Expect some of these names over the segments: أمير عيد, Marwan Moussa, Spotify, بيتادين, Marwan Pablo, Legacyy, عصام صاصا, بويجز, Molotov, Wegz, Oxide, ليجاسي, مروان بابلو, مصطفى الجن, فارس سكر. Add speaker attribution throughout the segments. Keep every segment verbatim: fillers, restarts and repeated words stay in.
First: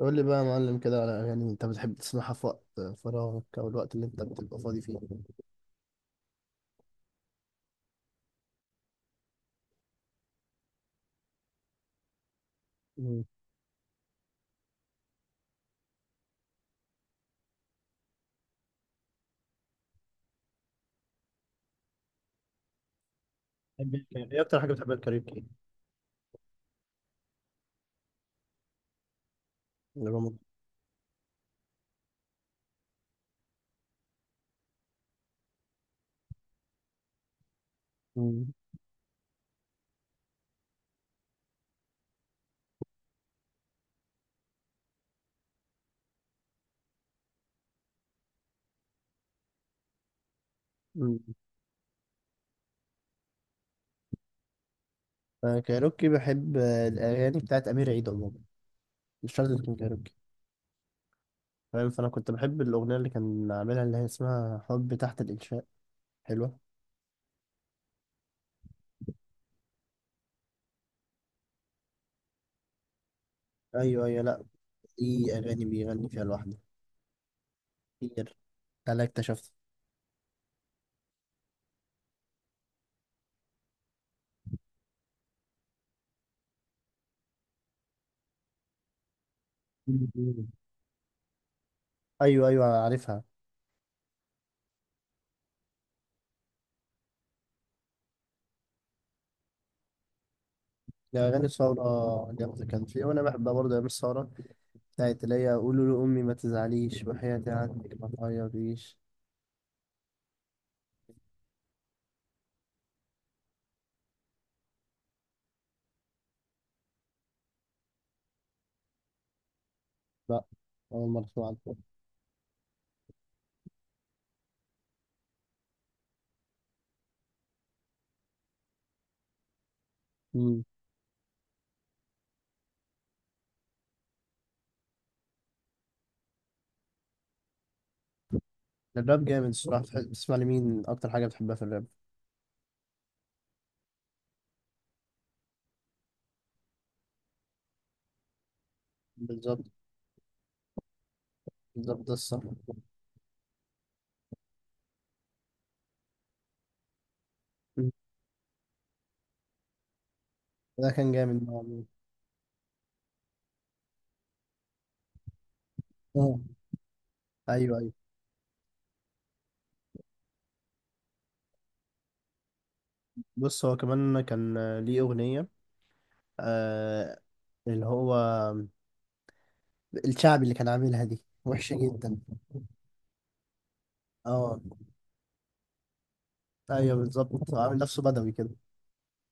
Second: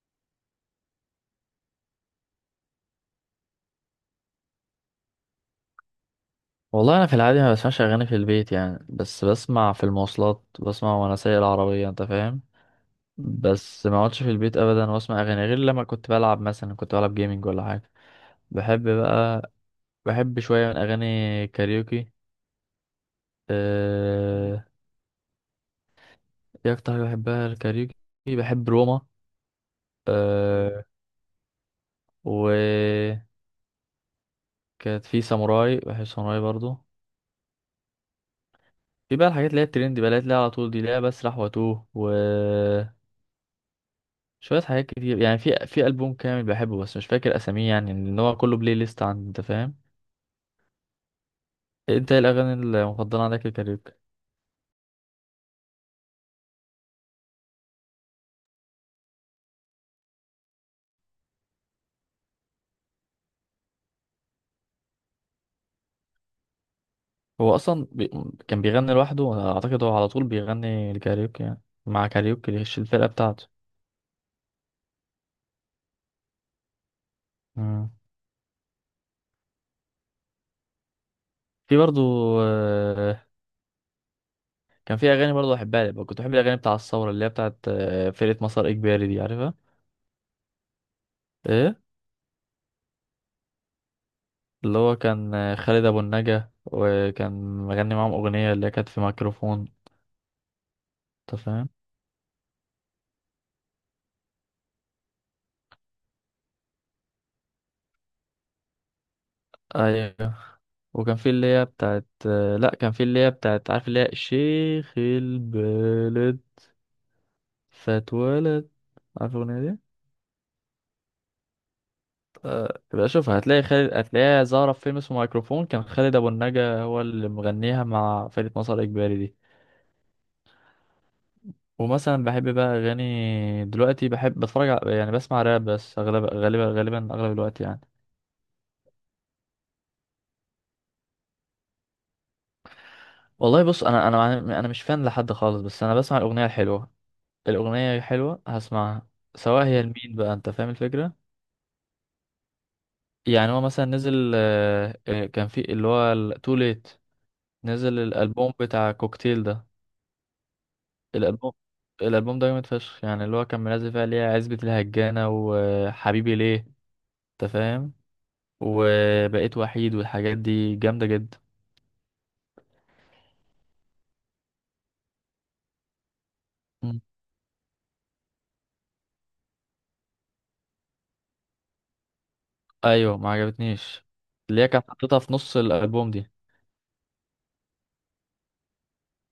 Speaker 1: قول لي بقى يا معلم كده على أغاني أنت بتحب تسمعها في وقت فراغك أو الوقت اللي أنت بتبقى فاضي فيه.
Speaker 2: والله انا في العادي ما بسمعش اغاني في البيت، يعني بس بسمع في المواصلات، بسمع وانا سايق العربيه. انت فاهم؟
Speaker 1: مم.
Speaker 2: بس ما اقعدش في البيت ابدا واسمع اغاني غير لما كنت بلعب، مثلا كنت بلعب جيمنج ولا حاجه. بحب بقى، بحب شويه من اغاني كاريوكي.
Speaker 1: بتحب الكاريوكي؟ ايه اكتر
Speaker 2: أه...
Speaker 1: حاجه بتحبها الكاريوكي؟
Speaker 2: ايه اكتر حاجه بحبها الكاريوكي؟ بحب روما.
Speaker 1: رمضان.
Speaker 2: أه... وكانت في ساموراي، بحب ساموراي برضو.
Speaker 1: مم.
Speaker 2: في بقى الحاجات اللي هي الترند بقى، اللي هي على طول دي، اللي هي بسرح واتوه، و شوية حاجات كتير يعني. في في ألبوم كامل بحبه بس مش فاكر أساميه، يعني إن هو كله بلاي ليست عندي. أنت فاهم؟
Speaker 1: مم.
Speaker 2: أنت إيه الأغاني المفضلة عندك الكاريوكي؟
Speaker 1: أنا كايروكي بحب الأغاني بتاعت أمير عيد عموما، مش شرط تكون كايروكي، فاهم. فأنا كنت بحب الأغنية اللي كان عاملها اللي هي اسمها حب تحت الإنشاء، حلوة.
Speaker 2: هو أصلا بي... كان بيغني لوحده، وأنا أعتقد هو على طول بيغني الكاريوكي يعني، مع كاريوكي اللي هي الفرقة بتاعته.
Speaker 1: أيوه أيوه، لأ، دي أغاني بيغني فيها لوحده
Speaker 2: مم.
Speaker 1: كتير، أنا اكتشفت.
Speaker 2: في برضو. آه، كان في أغاني برضو أحبها. لي كنت بحب الأغاني بتاع الثورة اللي هي بتاعت آه، فرقة مسار إجباري دي، عارفها؟
Speaker 1: مم.
Speaker 2: إيه.
Speaker 1: أيوه أيوه عارفها.
Speaker 2: اللي هو كان آه، خالد أبو النجا، وكان مغني معاهم أغنية اللي هي كانت في ميكروفون.
Speaker 1: يا
Speaker 2: أنت
Speaker 1: أغاني
Speaker 2: فاهم؟
Speaker 1: الثورة جامدة، كان في وأنا بحبها برضه أيام الثورة، بتاعت اللي هي قولوا لأمي ما تزعليش وحياتي عنك ما تعيطيش.
Speaker 2: ايوه. وكان في اللي هي بتاعت، لا كان في اللي هي بتاعت، عارف اللي هي شيخ البلد؟ فاتولد. عارف الأغنية دي؟
Speaker 1: لا، أول مرة أسمع عنها.
Speaker 2: آه، يبقى شوف، هتلاقي خالد، هتلاقيها ظاهرة في فيلم اسمه مايكروفون. كان خالد أبو النجا هو اللي مغنيها مع فرقة مسار إجباري دي.
Speaker 1: امم.
Speaker 2: ومثلا بحب بقى أغاني دلوقتي، بحب بتفرج على، يعني بسمع راب بس أغلب، غالبا غالبا أغلب الوقت يعني.
Speaker 1: الراب جامد الصراحة، بتح- بتسمع لمين أكتر حاجة بتحبها في الراب؟
Speaker 2: والله بص، أنا أنا أنا مش فان لحد خالص، بس أنا بسمع الأغنية الحلوة. الأغنية حلوة هسمعها،
Speaker 1: بالظبط
Speaker 2: سواء هي لمين بقى. أنت فاهم الفكرة؟
Speaker 1: بالظبط ده الصح.
Speaker 2: يعني هو مثلا نزل، آه، آه، كان في اللي هو تو ليت،
Speaker 1: أمم.
Speaker 2: نزل الالبوم بتاع كوكتيل ده.
Speaker 1: ده كان جامد
Speaker 2: الالبوم
Speaker 1: مع مين؟
Speaker 2: الالبوم ده جامد فشخ، يعني اللي هو كان منزل فيها ليه عزبة الهجانة وحبيبي
Speaker 1: اه،
Speaker 2: ليه. انت
Speaker 1: أيوه أيوه.
Speaker 2: فاهم؟ وبقيت وحيد، والحاجات دي جامدة جدا.
Speaker 1: بص هو كمان كان آه، ليه أغنية،
Speaker 2: مم.
Speaker 1: آه، اللي هو الشعبي اللي كان عاملها دي وحشة جدا.
Speaker 2: ايوه ما عجبتنيش.
Speaker 1: اه،
Speaker 2: اللي هي كانت حطيتها في نص الالبوم دي
Speaker 1: أيوه بالظبط، عامل نفسه بدوي كده،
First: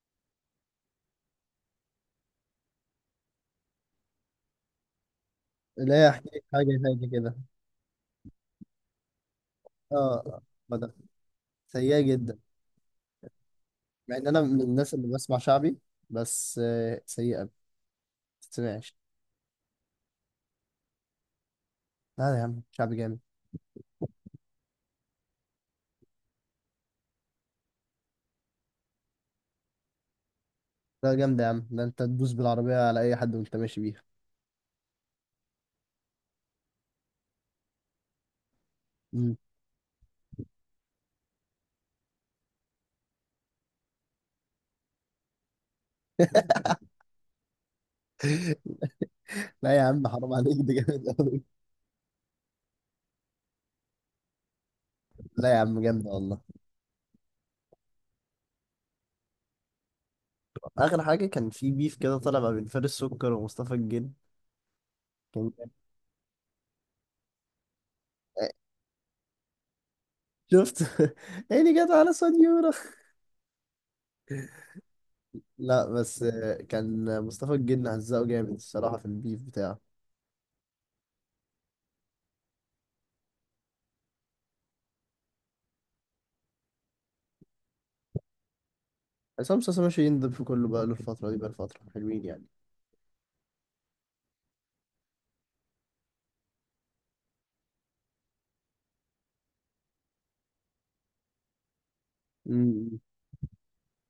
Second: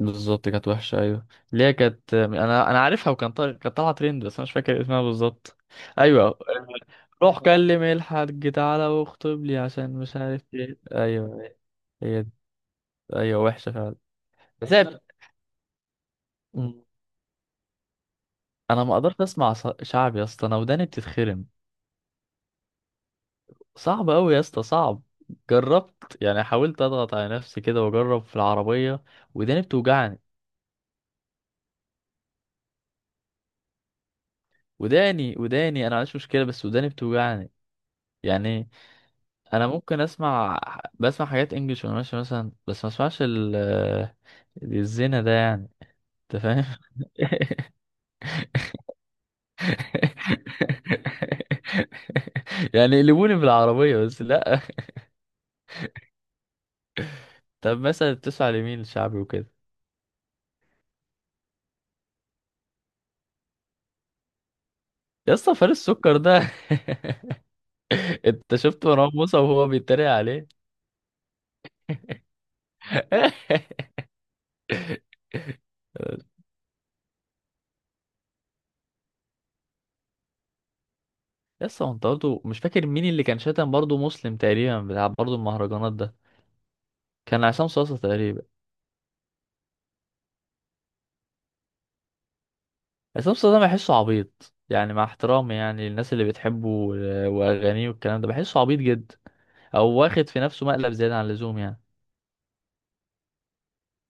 Speaker 2: بالظبط، كانت وحشة. أيوة، اللي هي كانت أنا أنا عارفها، وكان طالع، كانت طالعة ترند، بس أنا مش فاكر اسمها بالظبط.
Speaker 1: اللي هي أحكي
Speaker 2: أيوة،
Speaker 1: لك حاجة، حاجة كده.
Speaker 2: روح كلم الحاج تعالى واخطب لي، عشان مش
Speaker 1: اه،
Speaker 2: عارف ايه.
Speaker 1: بدوي،
Speaker 2: أيوة،
Speaker 1: سيئة
Speaker 2: هي دي.
Speaker 1: جدا.
Speaker 2: أيوة وحشة فعلا،
Speaker 1: مع ان انا من
Speaker 2: بس
Speaker 1: الناس
Speaker 2: هي-
Speaker 1: اللي بسمع شعبي، بس
Speaker 2: مم.
Speaker 1: آه، سيئه ما
Speaker 2: أنا ما
Speaker 1: بتسمعش.
Speaker 2: قدرت أسمع ص- شعب يا اسطى، أنا وداني بتتخرم.
Speaker 1: لا يا عم شعبي جامد،
Speaker 2: صعب أوي يا اسطى، صعب. جربت يعني، حاولت أضغط على نفسي كده وأجرب في العربية، وداني بتوجعني.
Speaker 1: لا جامد يا عم، ده انت تدوس بالعربيه على اي حد وانت ماشي بيها.
Speaker 2: وداني وداني، أنا معنديش مشكلة بس وداني بتوجعني يعني.
Speaker 1: مم.
Speaker 2: انا ممكن اسمع، بسمع حاجات انجلش وانا ماشي مثلا، بس ما اسمعش ال الزنا ده يعني. انت فاهم؟
Speaker 1: لا يا عم حرام عليك ده جامد قوي.
Speaker 2: يعني يقلبوني بالعربية، بس لا.
Speaker 1: لا يا عم جامد والله.
Speaker 2: طب مثلا بتسمع لمين الشعبي وكده؟
Speaker 1: اخر حاجه كان في بيف كده طالع ما بين فارس سكر ومصطفى الجن،
Speaker 2: يا
Speaker 1: كان
Speaker 2: اسطى
Speaker 1: جامد.
Speaker 2: فارس السكر ده. انت شفت مروان موسى وهو بيتريق عليه؟
Speaker 1: شفت عيني جت على صنيورة. لا بس آه، كان مصطفى الجن هزقه جامد الصراحه في البيف بتاعه.
Speaker 2: يا اسطى، هو انت برضه مش فاكر مين اللي كان شاتم برضه، مسلم تقريبا بتاع برضه المهرجانات ده؟ كان عصام صاصا تقريبا.
Speaker 1: عصام صاصا ماشي يندب في كله بقاله الفتره دي، بقى الفتره حلوين يعني.
Speaker 2: عصام صاصا ده بحسه عبيط يعني، مع احترامي يعني، الناس اللي بتحبه و- واغانيه والكلام ده، بحسه عبيط جدا، او واخد في نفسه مقلب زياده عن اللزوم يعني.
Speaker 1: مم.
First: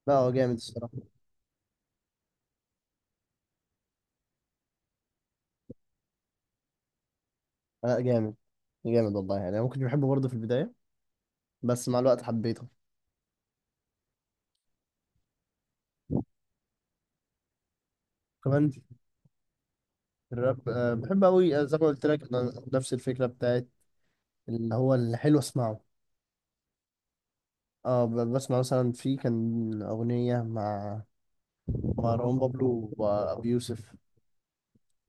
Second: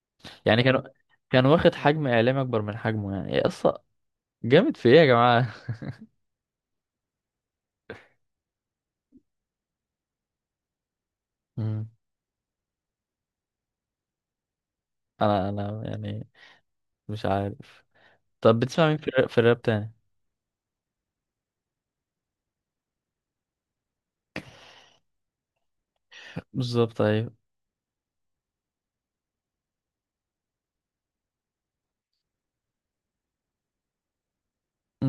Speaker 1: لا هو جامد
Speaker 2: يعني كان
Speaker 1: الصراحه.
Speaker 2: كان واخد حجم اعلامي اكبر من حجمه يعني يا اسطى. جامد في ايه يا جماعه؟
Speaker 1: آه جامد، جامد والله يعني، انا ممكن بحبه برضه في البدايه بس
Speaker 2: مم.
Speaker 1: مع الوقت حبيته.
Speaker 2: انا انا يعني مش عارف. طب
Speaker 1: كمان
Speaker 2: بتسمع مين في الراب، في الراب تاني؟
Speaker 1: الراب آه بحب قوي. آه، زي ما قلت لك، أنا نفس الفكره بتاعت اللي هو الحلو اسمعه.
Speaker 2: بالظبط ايوه.
Speaker 1: اه، ب- بسمع مثلا في كان اغنيه مع مروان بابلو وابي يوسف،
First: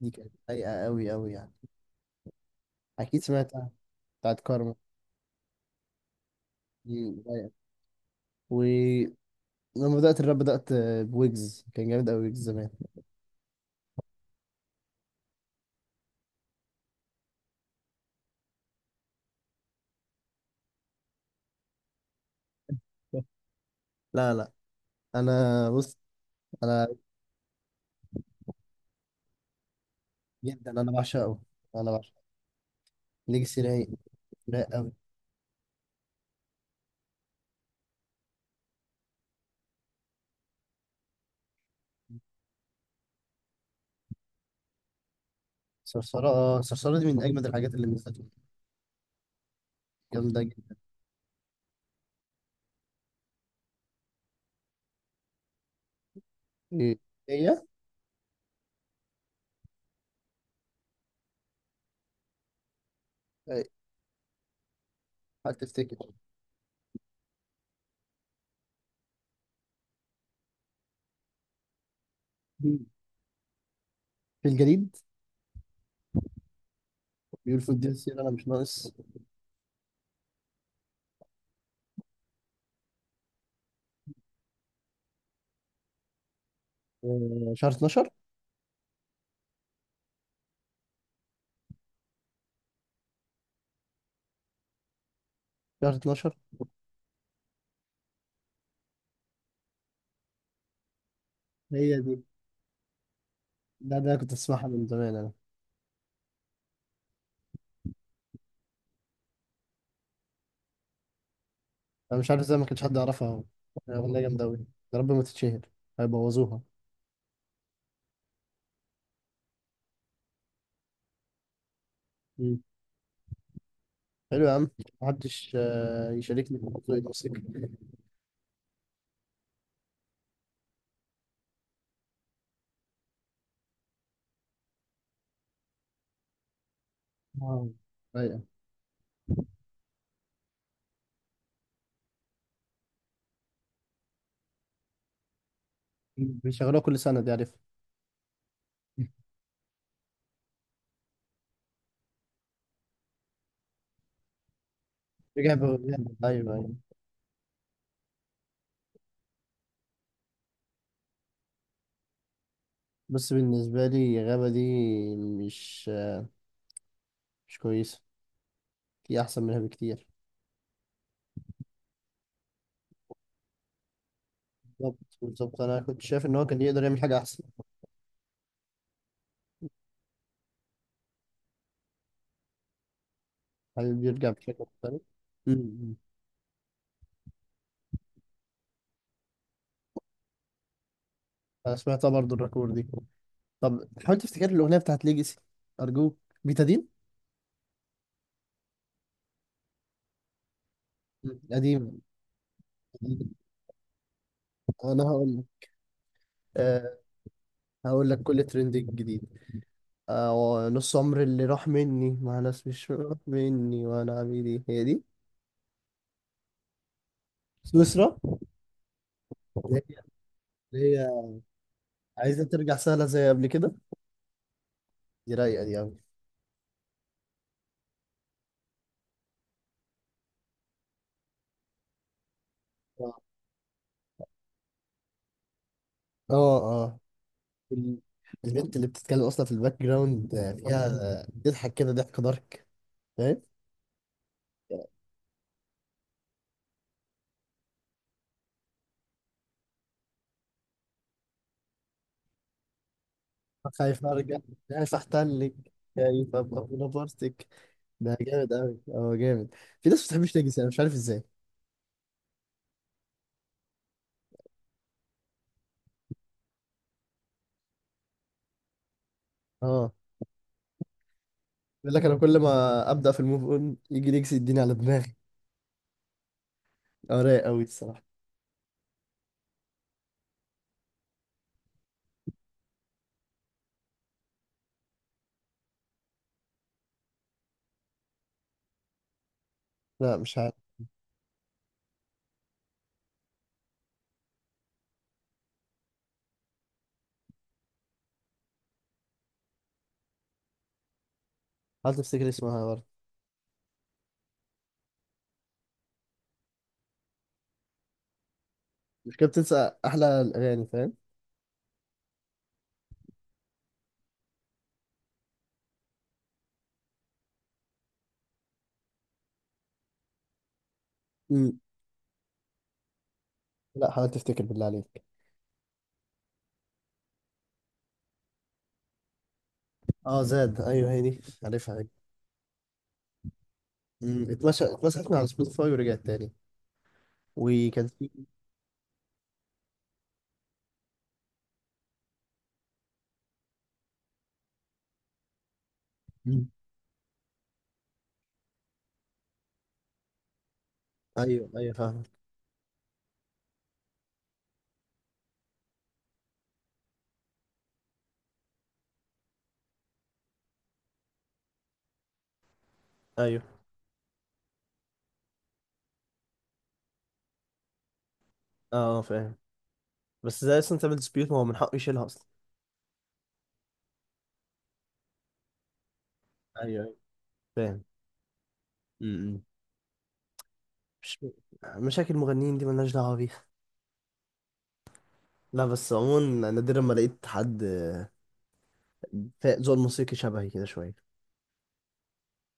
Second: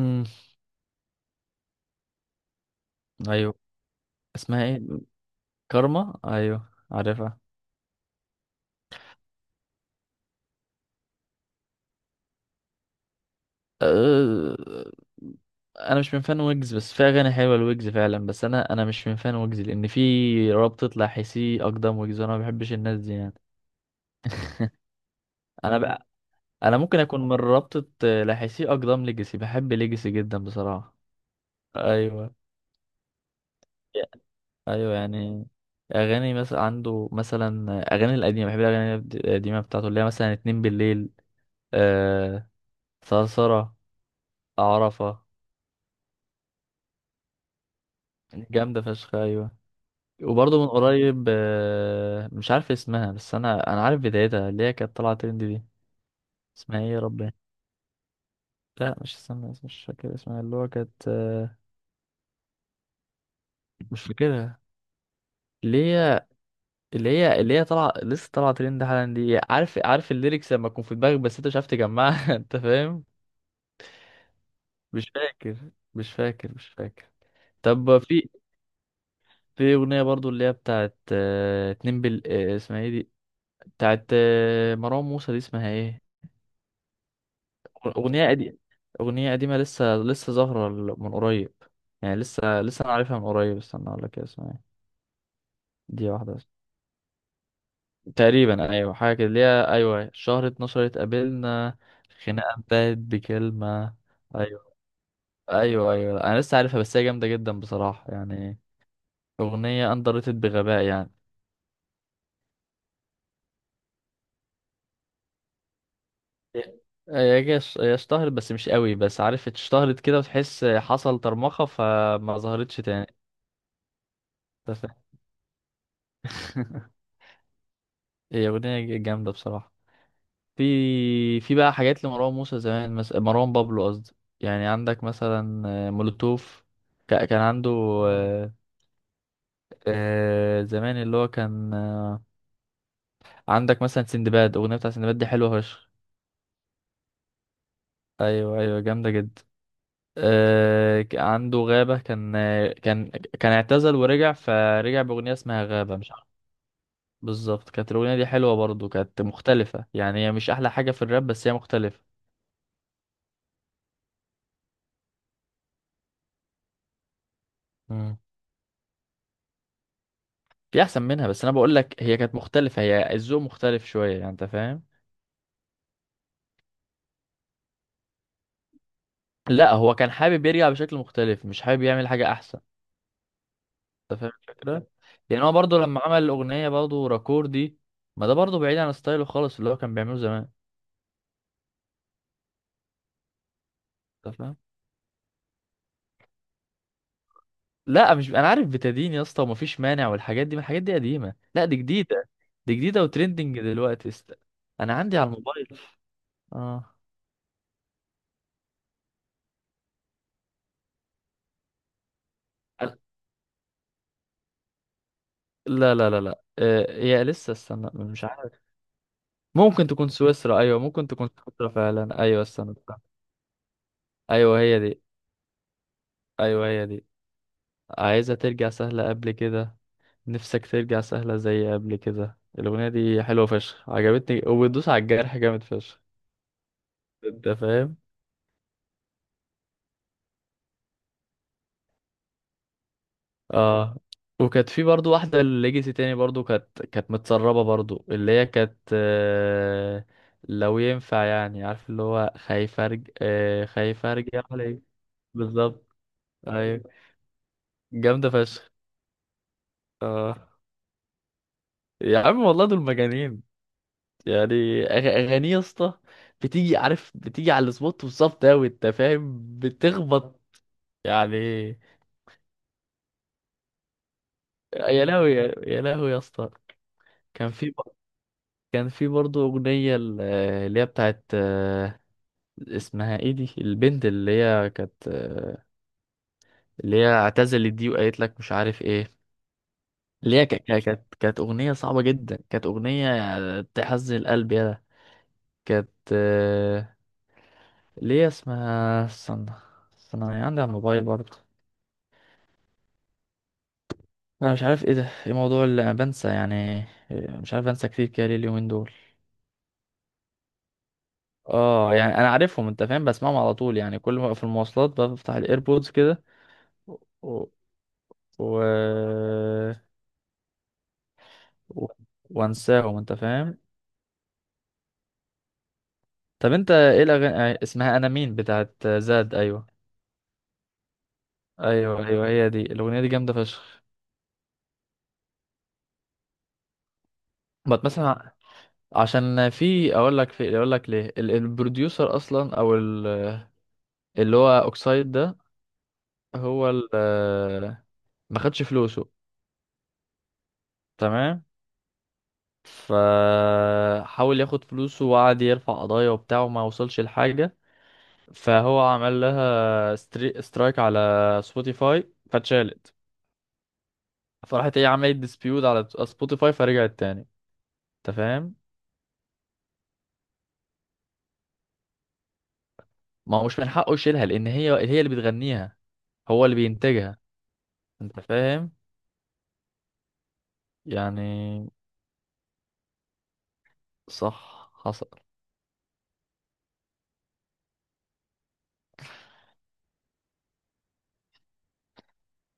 Speaker 1: دي كانت رايقه قوي قوي يعني، اكيد
Speaker 2: ايوه.
Speaker 1: سمعتها، بتاعت
Speaker 2: اسمها
Speaker 1: كارما.
Speaker 2: ايه؟ كارما، ايوه
Speaker 1: دي
Speaker 2: عارفها.
Speaker 1: رايقه. ولما بدات الراب، بدات آه، بويجز، كان جامد قوي ويجز زمان.
Speaker 2: أه، انا مش من فان ويجز، بس في اغاني حلوه لويجز فعلا، بس انا انا مش من فان ويجز، لان في رابطه لاحسي اقدم ويجز، وانا ما بحبش الناس دي يعني.
Speaker 1: لا لا، انا
Speaker 2: انا
Speaker 1: بص،
Speaker 2: بقى، انا
Speaker 1: انا
Speaker 2: ممكن اكون من رابطه آه، لاحسي اقدم ليجاسي، بحب ليجاسي جدا
Speaker 1: جدا انا
Speaker 2: بصراحه.
Speaker 1: بعشقه، انا بعشق
Speaker 2: ايوه.
Speaker 1: ليجاسي، رايق لا قوي.
Speaker 2: ايوه يعني، اغاني مثلا عنده، مثلا اغاني القديمه، بحب الاغاني القديمه بتاعته اللي هي مثلا اتنين بالليل، آه، ثرثره، عرفه.
Speaker 1: صرصرة، اه، صرصرة دي من أجمد الحاجات اللي نزلت،
Speaker 2: جامده فشخ، ايوه.
Speaker 1: جامدة
Speaker 2: وبرضه من
Speaker 1: جدا.
Speaker 2: قريب آه، مش عارف اسمها، بس انا انا عارف بدايتها، اللي هي كانت طالعه ترند دي. اسمها ايه
Speaker 1: إيه
Speaker 2: يا ربي؟
Speaker 1: هي؟
Speaker 2: لا مش اسمها، مش فاكر اسمها، اللي هو كانت آه،
Speaker 1: إيه،
Speaker 2: مش فاكرها.
Speaker 1: هل
Speaker 2: اللي
Speaker 1: تفتكر؟
Speaker 2: هي اللي هي اللي هي طالعه، لسه طالعه ترند حالا دي، عارف عارف الليركس لما تكون في دماغك بس انت مش عارف تجمعها. انت فاهم؟
Speaker 1: في الجليد،
Speaker 2: مش فاكر مش فاكر مش فاكر
Speaker 1: بيقول في الدين
Speaker 2: طب
Speaker 1: السير
Speaker 2: في
Speaker 1: أنا مش ناقص.
Speaker 2: في اغنيه برضو اللي هي بتاعت آه، اتنين بال آه، اسمها ايه دي، بتاعت آه، مروان موسى دي اسمها ايه؟
Speaker 1: آه، شهر اتناشر،
Speaker 2: أغنية قديمة. أغنية قديمة، لسه لسه ظاهرة ال- من قريب، يعني لسه لسه أنا عارفها من قريب، استنى أقول لك اسمها إيه.
Speaker 1: شهر
Speaker 2: دي
Speaker 1: اتناشر،
Speaker 2: واحدة بس. تقريبا أيوة، حاجة كده اللي هي، أيوة شهر اتناشر اتقابلنا.
Speaker 1: هي دي.
Speaker 2: خناقة انتهت بكلمة.
Speaker 1: لا ده أنا كنت أسمعها
Speaker 2: أيوة.
Speaker 1: من زمان أنا،
Speaker 2: أيوة، أيوة، أنا لسه عارفها، بس هي جامدة جدا بصراحة يعني، أغنية أندر ريتد بغباء يعني.
Speaker 1: أنا مش عارف إزاي ما كانش حد يعرفها أهو، أغنية جامدة أوي، يا رب ما تتشهر، هيبوظوها.
Speaker 2: هي هي ش- هي اشتهرت بس مش قوي، بس عارف اشتهرت كده، وتحس حصل طرمخة فما
Speaker 1: مم.
Speaker 2: ظهرتش تاني.
Speaker 1: حلو يا عم،
Speaker 2: أنت فاهم؟
Speaker 1: محدش آه، يشاركني في موضوع الموسيقى.
Speaker 2: هي أغنية جامدة بصراحة. في في بقى حاجات لمروان موسى زمان، مثلا مروان بابلو قصدي، يعني عندك مثلا آه، مولوتوف. ك- كان
Speaker 1: آه،
Speaker 2: عنده،
Speaker 1: أيوة
Speaker 2: آه، آه، زمان اللي هو كان آه، عندك مثلا سندباد، اغنيه بتاع سندباد دي حلوه فشخ.
Speaker 1: بيشغلوها كل سنة، دي عارفها.
Speaker 2: ايوه ايوه جامده جدا. آه، ك- عنده غابه، كان آه، كان، كان اعتزل ورجع، فرجع باغنيه
Speaker 1: رجع
Speaker 2: اسمها
Speaker 1: ب-
Speaker 2: غابه، مش عارف.
Speaker 1: أيوة أيوة.
Speaker 2: بالظبط، كانت الاغنيه دي حلوه برضو، كانت مختلفه يعني، هي مش احلى حاجه في الراب بس هي مختلفه.
Speaker 1: بس بالنسبة لي غابة دي مش، مش كويسة، في أحسن منها بكتير.
Speaker 2: في احسن منها، بس انا بقول لك هي كانت مختلفه، هي الذوق مختلف شويه يعني. انت فاهم؟
Speaker 1: بالظبط بالظبط، أنا كنت شايف إن هو كان يقدر يعمل حاجة أحسن.
Speaker 2: لا هو كان حابب يرجع بشكل مختلف، مش حابب يعمل حاجه احسن.
Speaker 1: حابب
Speaker 2: انت
Speaker 1: يرجع
Speaker 2: فاهم
Speaker 1: بشكل
Speaker 2: الفكره؟
Speaker 1: مختلف.
Speaker 2: يعني هو برضه
Speaker 1: أمم.
Speaker 2: لما عمل الاغنيه برضه راكور دي، ما ده برضه بعيد عن ستايله خالص اللي هو كان بيعمله زمان.
Speaker 1: أنا سمعتها برضه الركور دي. طب حاول
Speaker 2: انت
Speaker 1: تفتكر
Speaker 2: فاهم؟
Speaker 1: الأغنية بتاعت ليجاسي، أرجوك، بيتادين.
Speaker 2: لا مش، انا عارف بتدين يا اسطى، ومفيش مانع، والحاجات دي، ما الحاجات دي قديمه،
Speaker 1: أمم.
Speaker 2: لا دي
Speaker 1: قديم،
Speaker 2: جديده. دي جديده
Speaker 1: قديم.
Speaker 2: وترندنج دلوقتي. است... انا
Speaker 1: أنا
Speaker 2: عندي على
Speaker 1: هقول لك،
Speaker 2: الموبايل. اه.
Speaker 1: أه، هقول لك كل ترند جديد، أه، نص عمر اللي راح مني مع ناس مش راح مني وأنا عبيدي، هي دي.
Speaker 2: لا، لا، لا، لا، آه، هي لسه، استنى
Speaker 1: سويسرا.
Speaker 2: مش عارف.
Speaker 1: اللي
Speaker 2: ممكن
Speaker 1: هي،
Speaker 2: تكون سويسرا، ايوه
Speaker 1: اللي
Speaker 2: ممكن
Speaker 1: هي
Speaker 2: تكون سويسرا فعلا، ايوه
Speaker 1: عايزة
Speaker 2: استنى.
Speaker 1: ترجع سهلة زي قبل كده،
Speaker 2: ايوه هي دي.
Speaker 1: دي رايقه دي قوي.
Speaker 2: ايوه هي دي، عايزة ترجع سهلة قبل كده. نفسك ترجع سهلة زي قبل كده. الأغنية
Speaker 1: اه،
Speaker 2: دي حلوة فشخ، عجبتني، وبتدوس على الجرح جامد فشخ.
Speaker 1: اه،
Speaker 2: انت فاهم؟
Speaker 1: ال- البنت اللي بتتكلم اصلا في الباك جراوند آه، فيها آه، بتضحك كده ضحك دارك، فاهم.
Speaker 2: اه. وكانت في برضو واحدة ليجاسي تاني برضو، كانت كانت متسربة برضو، اللي هي كانت آه، لو ينفع، يعني عارف اللي هو خايف ارجع،
Speaker 1: خايف
Speaker 2: خايف
Speaker 1: ارجع،
Speaker 2: ارجع عليك.
Speaker 1: خايف احتلك،
Speaker 2: بالظبط.
Speaker 1: خايف ابقى في
Speaker 2: ايوه،
Speaker 1: نفرتك. ده
Speaker 2: جامدة
Speaker 1: جامد
Speaker 2: فشخ.
Speaker 1: قوي، اه جامد. في ناس ما بتحبش
Speaker 2: اه
Speaker 1: نيجسي، انا مش عارف ازاي.
Speaker 2: يا عم والله دول مجانين، يعني أغ- اغانيه يا اسطى بتيجي، عارف بتيجي على السبوت بالظبط اوي، انت فاهم
Speaker 1: اه،
Speaker 2: بتخبط يعني.
Speaker 1: يقول لك انا كل ما ابدا في الموف اون يجي نيجسي يديني على
Speaker 2: يا
Speaker 1: دماغي.
Speaker 2: لهوي يا يا لهوي يا اسطى.
Speaker 1: اه رايق
Speaker 2: كان
Speaker 1: قوي
Speaker 2: في،
Speaker 1: الصراحه.
Speaker 2: كان في برضه اغنيه ال- اللي هي بتاعت آه، اسمها ايه دي، البنت اللي هي كانت آه، اللي هي اعتزلت دي، وقالت لك مش عارف ايه.
Speaker 1: لا
Speaker 2: اللي
Speaker 1: مش
Speaker 2: هي
Speaker 1: عارف،
Speaker 2: ك- ك- كانت، كانت اغنيه صعبه جدا، كانت اغنيه تحزن القلب يا ده. كانت، ليه اسمها، استنى، استنى هي عندي على الموبايل برضه.
Speaker 1: حاول تفتكر اسمها برضه.
Speaker 2: انا مش عارف ايه ده، ايه موضوع اللي انا بنسى يعني، مش عارف انسى كتير كده ليه اليومين دول.
Speaker 1: مش كده بتنسى احلى الاغاني، فاهم.
Speaker 2: اه يعني انا عارفهم، انت فاهم بسمعهم على طول يعني، كل ما أبقى في المواصلات بفتح الايربودز كده، و... و...
Speaker 1: امم.
Speaker 2: و... وانساهم. انت فاهم؟
Speaker 1: لا حاول تفتكر بالله عليك.
Speaker 2: طب انت ايه الاغاني، اسمها انا مين بتاعت زاد، ايوه.
Speaker 1: اه زاد، ايوه هي دي، عارفها.
Speaker 2: ايوه ايوه هي دي، الاغنيه دي جامده فشخ.
Speaker 1: مم، اتمشى، اتمسحت من على سبوتيفاي ورجعت تاني. وكان
Speaker 2: بتمثل
Speaker 1: في.
Speaker 2: ع- عشان في اقول لك في اقول لك ليه، ال- البروديوسر اصلا، او ال اللي هو اوكسايد ده،
Speaker 1: مم.
Speaker 2: هو ال- آه، ما خدش فلوسه، تمام؟
Speaker 1: ايوه ايوه فاهم.
Speaker 2: فحاول ياخد فلوسه، وقعد يرفع قضايا وبتاع، وما وصلش لحاجة. فهو عمل لها ستري... سترايك على سبوتيفاي، فاتشالت.
Speaker 1: ايوه،
Speaker 2: فراحت هي عملت ديسبيوت على سبوتيفاي فرجعت تاني. انت فاهم؟
Speaker 1: اه، آه، فاهم. بس زي اصلا تعمل ديسبيوت؟ ما هو من حقه يشيلها اصلا.
Speaker 2: ما هو مش من حقه يشيلها، لان هي هي اللي بتغنيها، هو اللي
Speaker 1: ايوه ايوه
Speaker 2: بينتجها.
Speaker 1: فاهم.
Speaker 2: انت فاهم؟
Speaker 1: امم. مش
Speaker 2: يعني
Speaker 1: مشاكل المغنيين دي ملناش دعوة بيها.
Speaker 2: صح حصل
Speaker 1: لا بس عموما نادرا ما لقيت حد، آه، فا- ذوق الموسيقي شبهي كده شوية.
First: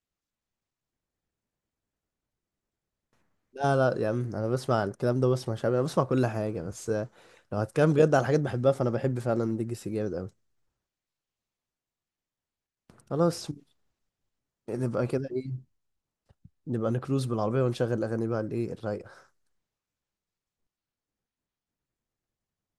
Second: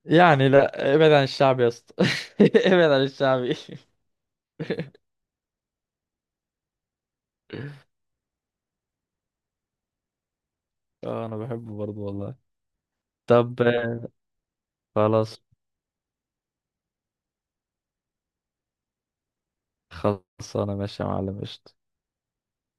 Speaker 2: يعني. لا ابعد عن الشعب يا اسطى، ابعد عن الشعبي.
Speaker 1: لا لا يا عم، انا بسمع الكلام ده، بسمع شعبي، انا بسمع كل حاجة، بس آه، لو هتكلم بجد على حاجات بحبها، فانا بحب فعلا ليجاسي جامد قوي.
Speaker 2: اه انا بحبه برضه والله.
Speaker 1: خلاص،
Speaker 2: طب
Speaker 1: نبقى كده
Speaker 2: خلاص.
Speaker 1: ايه، نبقى نكروز بالعربية ونشغل اغاني بقى الايه الرايقة.
Speaker 2: خلاص انا ماشي يا معلم، قشطة.